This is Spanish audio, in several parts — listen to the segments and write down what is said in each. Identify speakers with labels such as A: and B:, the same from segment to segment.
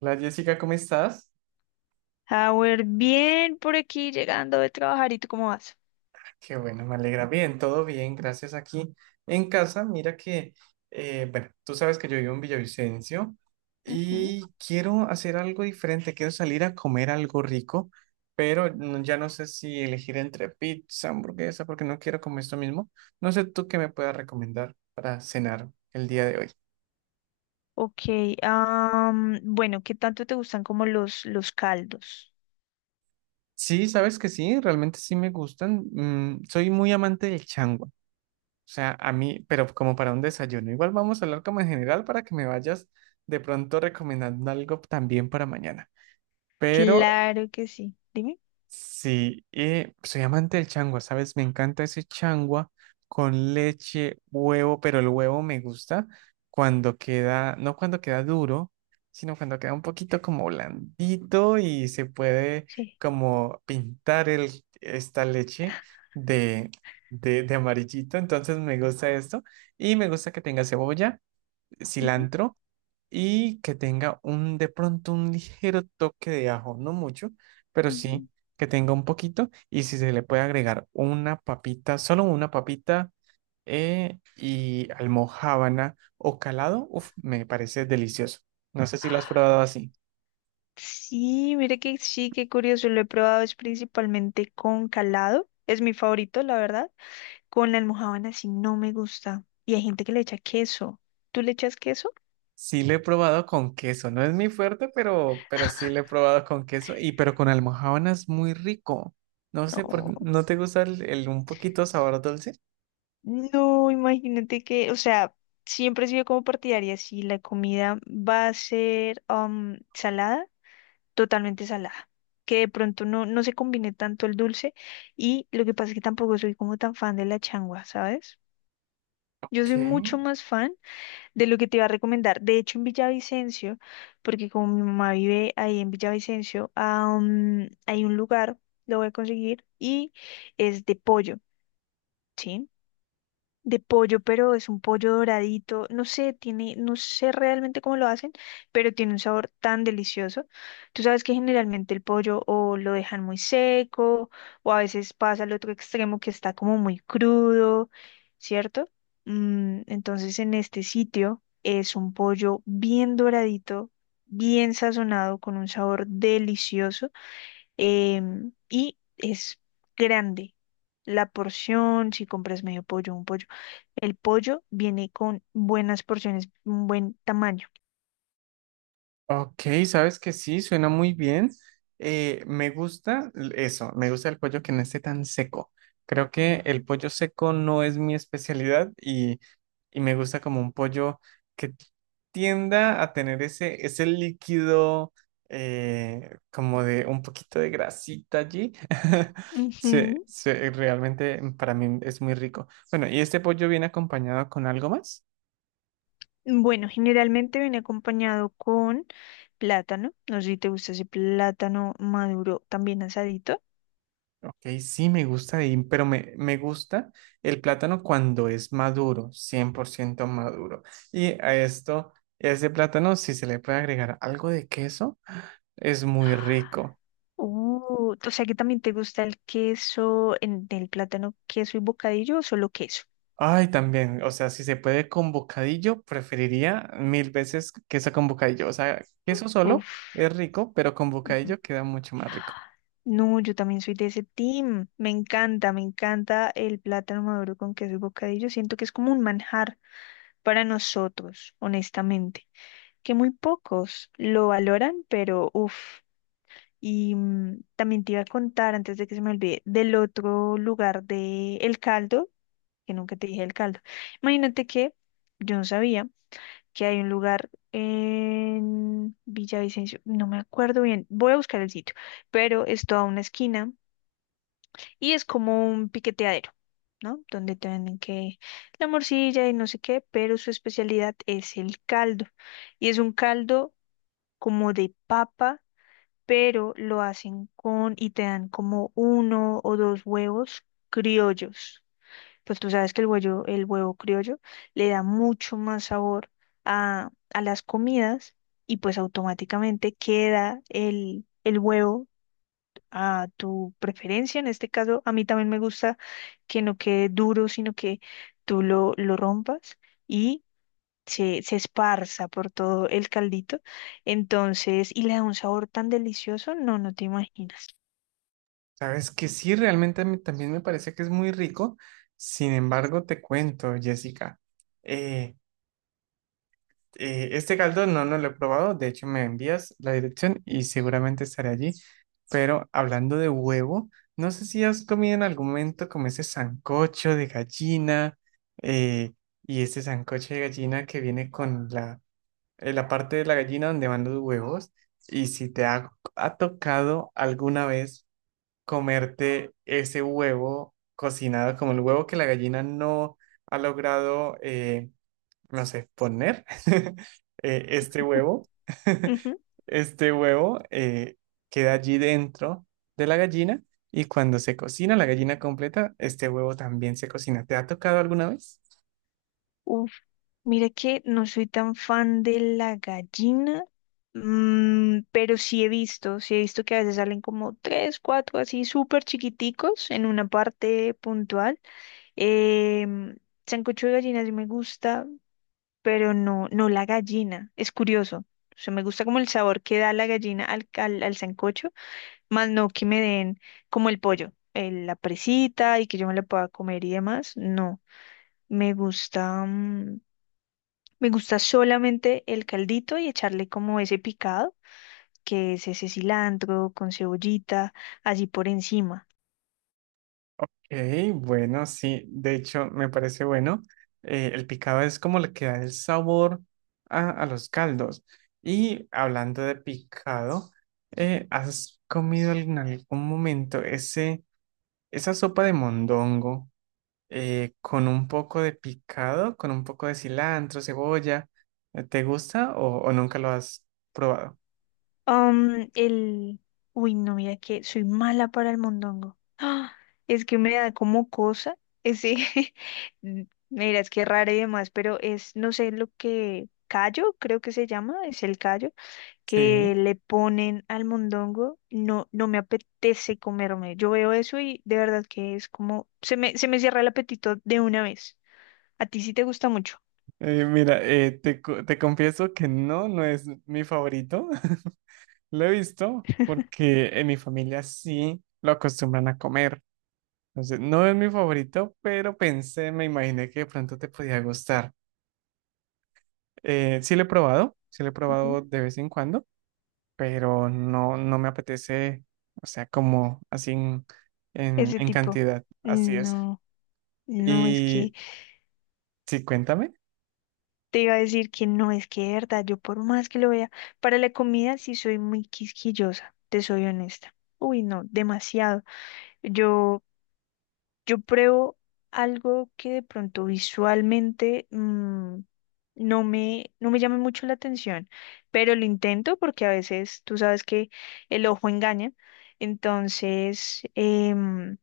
A: Hola Jessica, ¿cómo estás?
B: Howard, bien por aquí llegando de trabajar. ¿Y tú cómo vas?
A: Qué bueno, me alegra. Bien, todo bien, gracias aquí en casa. Mira que, bueno, tú sabes que yo vivo en Villavicencio
B: Ujú.
A: y quiero hacer algo diferente, quiero salir a comer algo rico, pero ya no sé si elegir entre pizza, hamburguesa, porque no quiero comer esto mismo. No sé tú qué me puedas recomendar para cenar el día de hoy.
B: Ok, bueno, ¿qué tanto te gustan como los caldos?
A: Sí, sabes que sí, realmente sí me gustan. Mm, soy muy amante del changua. Sea, a mí, pero como para un desayuno. Igual vamos a hablar como en general para que me vayas de pronto recomendando algo también para mañana. Pero
B: Claro que sí. Dime.
A: sí, y soy amante del changua, ¿sabes? Me encanta ese changua con leche, huevo, pero el huevo me gusta cuando queda, no cuando queda duro, sino cuando queda un poquito como blandito y se puede
B: Sí.
A: como pintar el, esta leche de, de amarillito. Entonces me gusta esto y me gusta que tenga cebolla,
B: Ujú,
A: cilantro y que tenga un de pronto un ligero toque de ajo, no mucho, pero
B: ujú.
A: sí que tenga un poquito y si se le puede agregar una papita, solo una papita, y almojábana o calado, uf, me parece delicioso. No sé si lo has probado así.
B: Sí, mire que sí, qué curioso. Lo he probado es principalmente con calado. Es mi favorito, la verdad. Con la almojábana sí no me gusta. Y hay gente que le echa queso. ¿Tú le echas queso?
A: Sí lo he probado con queso, no es mi fuerte, pero, sí lo he probado con queso y pero con almojábana es muy rico. No sé por,
B: No.
A: ¿no te gusta el un poquito sabor dulce?
B: No, imagínate que, o sea, siempre he sido como partidaria, si la comida va a ser salada, totalmente salada, que de pronto no, no se combine tanto el dulce. Y lo que pasa es que tampoco soy como tan fan de la changua, ¿sabes? Yo soy
A: ¿Qué?
B: mucho más fan de lo que te iba a recomendar. De hecho, en Villavicencio, porque como mi mamá vive ahí en Villavicencio, hay un lugar, lo voy a conseguir, y es de pollo. ¿Sí? De pollo, pero es un pollo doradito, no sé, tiene, no sé realmente cómo lo hacen, pero tiene un sabor tan delicioso. Tú sabes que generalmente el pollo o lo dejan muy seco, o a veces pasa al otro extremo que está como muy crudo, ¿cierto? Entonces en este sitio es un pollo bien doradito, bien sazonado, con un sabor delicioso y es grande. La porción, si compras medio pollo, un pollo. El pollo viene con buenas porciones, un buen tamaño.
A: Ok, sabes que sí, suena muy bien. Me gusta eso, me gusta el pollo que no esté tan seco. Creo que el pollo seco no es mi especialidad y, me gusta como un pollo que tienda a tener ese, ese líquido, como de un poquito de grasita allí.
B: Ujú.
A: Realmente para mí es muy rico. Bueno, ¿y este pollo viene acompañado con algo más?
B: Bueno, generalmente viene acompañado con plátano. No sé si te gusta ese plátano maduro, también asadito.
A: Ok, sí, me gusta, pero me, gusta el plátano cuando es maduro, 100% maduro. Y a esto, ese plátano, si se le puede agregar algo de queso, es muy rico.
B: O sea que también te gusta el queso, en el plátano, queso y bocadillo o solo queso.
A: Ay, también, o sea, si se puede con bocadillo, preferiría mil veces queso con bocadillo. O sea, queso solo
B: Uf.
A: es rico, pero con bocadillo queda mucho más rico.
B: No, yo también soy de ese team. Me encanta el plátano maduro con queso y bocadillo. Siento que es como un manjar para nosotros, honestamente. Que muy pocos lo valoran, pero uff. Y también te iba a contar, antes de que se me olvide, del otro lugar de El Caldo, que nunca te dije El Caldo. Imagínate que yo no sabía que hay un lugar en Villavicencio, no me acuerdo bien, voy a buscar el sitio, pero es toda una esquina y es como un piqueteadero, ¿no? Donde te venden que la morcilla y no sé qué, pero su especialidad es el caldo. Y es un caldo como de papa, pero lo hacen con y te dan como uno o dos huevos criollos. Pues tú sabes que el huevo criollo le da mucho más sabor a las comidas, y pues automáticamente queda el huevo a tu preferencia. En este caso, a mí también me gusta que no quede duro, sino que tú lo rompas y se esparza por todo el caldito. Entonces, y le da un sabor tan delicioso, no, no te imaginas.
A: Sabes que sí, realmente a mí también me parece que es muy rico. Sin embargo, te cuento, Jessica. eh, este caldo no, lo he probado, de hecho me envías la dirección y seguramente estaré allí. Pero hablando de huevo, no sé si has comido en algún momento como ese sancocho de gallina, eh, y ese sancocho de gallina que viene con la, la parte de la gallina donde van los huevos y si te ha, tocado alguna vez comerte ese huevo cocinado como el huevo que la gallina no ha logrado no sé, poner. Este huevo,
B: Ujú.
A: este huevo queda allí dentro de la gallina y cuando se cocina la gallina completa, este huevo también se cocina. ¿Te ha tocado alguna vez?
B: Uf, mira que no soy tan fan de la gallina. Pero sí he visto que a veces salen como tres, cuatro así súper chiquiticos en una parte puntual. Em, Sancocho de gallina sí me gusta, pero no, no la gallina. Es curioso. O sea, me gusta como el sabor que da la gallina al sancocho, más no que me den como el pollo, la presita y que yo me la pueda comer y demás. No, me gusta, me gusta solamente el caldito y echarle como ese picado, que es ese cilantro con cebollita, así por encima.
A: Ok, bueno, sí, de hecho me parece bueno. El picado es como le queda el sabor a, los caldos. Y hablando de picado, ¿has comido en algún momento ese, esa sopa de mondongo, con un poco de picado, con un poco de cilantro, cebolla? ¿Te gusta o, nunca lo has probado?
B: Um, el... Uy, no, mira que soy mala para el mondongo. ¡Ah! Es que me da como cosa ese... Mira, es que es raro y demás, pero es, no sé, lo que callo, creo que se llama, es el callo, que
A: Sí.
B: le ponen al mondongo. No, no me apetece comerme. Yo veo eso y de verdad que es como... Se me cierra el apetito de una vez. A ti sí te gusta mucho.
A: Mira, te confieso que no, es mi favorito. Lo he visto porque en mi familia sí lo acostumbran a comer. Entonces, no es mi favorito, pero pensé, me imaginé que de pronto te podía gustar. Sí lo he probado, sí lo he
B: Ujú.
A: probado de vez en cuando, pero no, me apetece, o sea, como así en,
B: Ese
A: en
B: tipo.
A: cantidad, así es.
B: No, no, es que...
A: Y sí, cuéntame.
B: Te iba a decir que no, es que de verdad, yo por más que lo vea, para la comida sí soy muy quisquillosa, te soy honesta. Uy, no, demasiado. Yo, yo pruebo algo que de pronto visualmente mm, no me llama mucho la atención, pero lo intento porque a veces tú sabes que el ojo engaña. Entonces,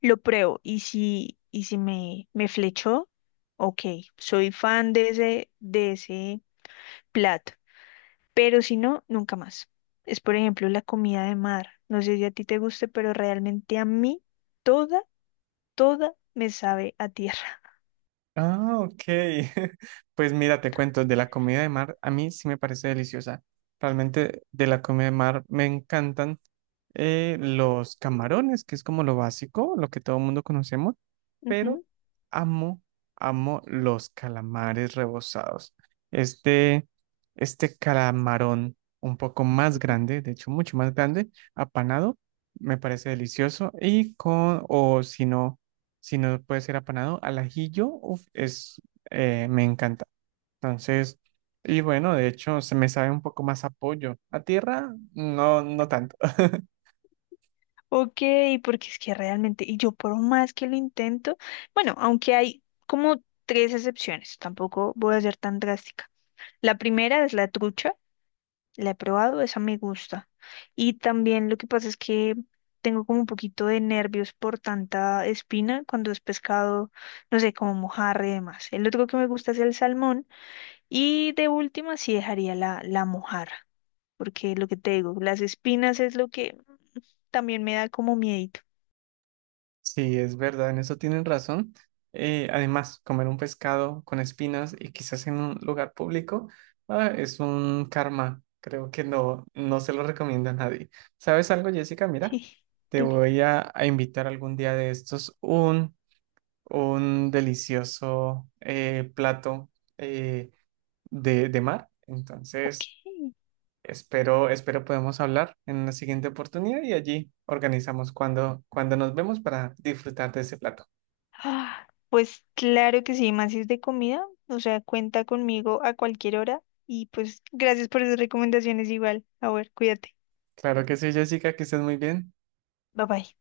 B: lo pruebo y si me flechó, ok, soy fan de ese plato, pero si no, nunca más. Es, por ejemplo, la comida de mar. No sé si a ti te guste, pero realmente a mí toda, toda me sabe a tierra.
A: Ah, ok. Pues mira, te cuento, de la comida de mar, a mí sí me parece deliciosa. Realmente de la comida de mar me encantan, los camarones, que es como lo básico, lo que todo el mundo conocemos. Pero
B: Ujú,
A: amo, amo los calamares rebozados. Este, calamarón un poco más
B: ujú.
A: grande, de hecho mucho más grande, apanado, me parece delicioso y con, o si no, si no puede ser apanado, al ajillo, uf, es, me encanta. Entonces, y bueno, de hecho se me sabe un poco más a pollo. A tierra, no, no tanto.
B: Ok, porque es que realmente, y yo por más que lo intento, bueno, aunque hay como tres excepciones, tampoco voy a ser tan drástica. La primera es la trucha. La he probado, esa me gusta. Y también lo que pasa es que tengo como un poquito de nervios por tanta espina cuando es pescado, no sé, como mojarra y demás. El otro que me gusta es el salmón y de última sí dejaría la mojarra, porque lo que te digo, las espinas es lo que también me da como miedito.
A: Sí, es verdad, en eso tienen razón. Además, comer un pescado con espinas y quizás en un lugar público, ah, es un karma. Creo que no, se lo recomiendo a nadie. ¿Sabes algo, Jessica? Mira,
B: Sí,
A: te
B: dime.
A: voy a, invitar algún día de estos un, delicioso plato eh, de, mar.
B: Ok.
A: Entonces, espero, podemos hablar en una siguiente oportunidad y allí organizamos cuando, nos vemos para disfrutar de ese plato.
B: Ah, pues claro que sí, más si es de comida, o sea, cuenta conmigo a cualquier hora y pues gracias por esas recomendaciones igual. A ver, cuídate.
A: Claro que sí, Jessica, que estés muy bien.
B: Bye bye.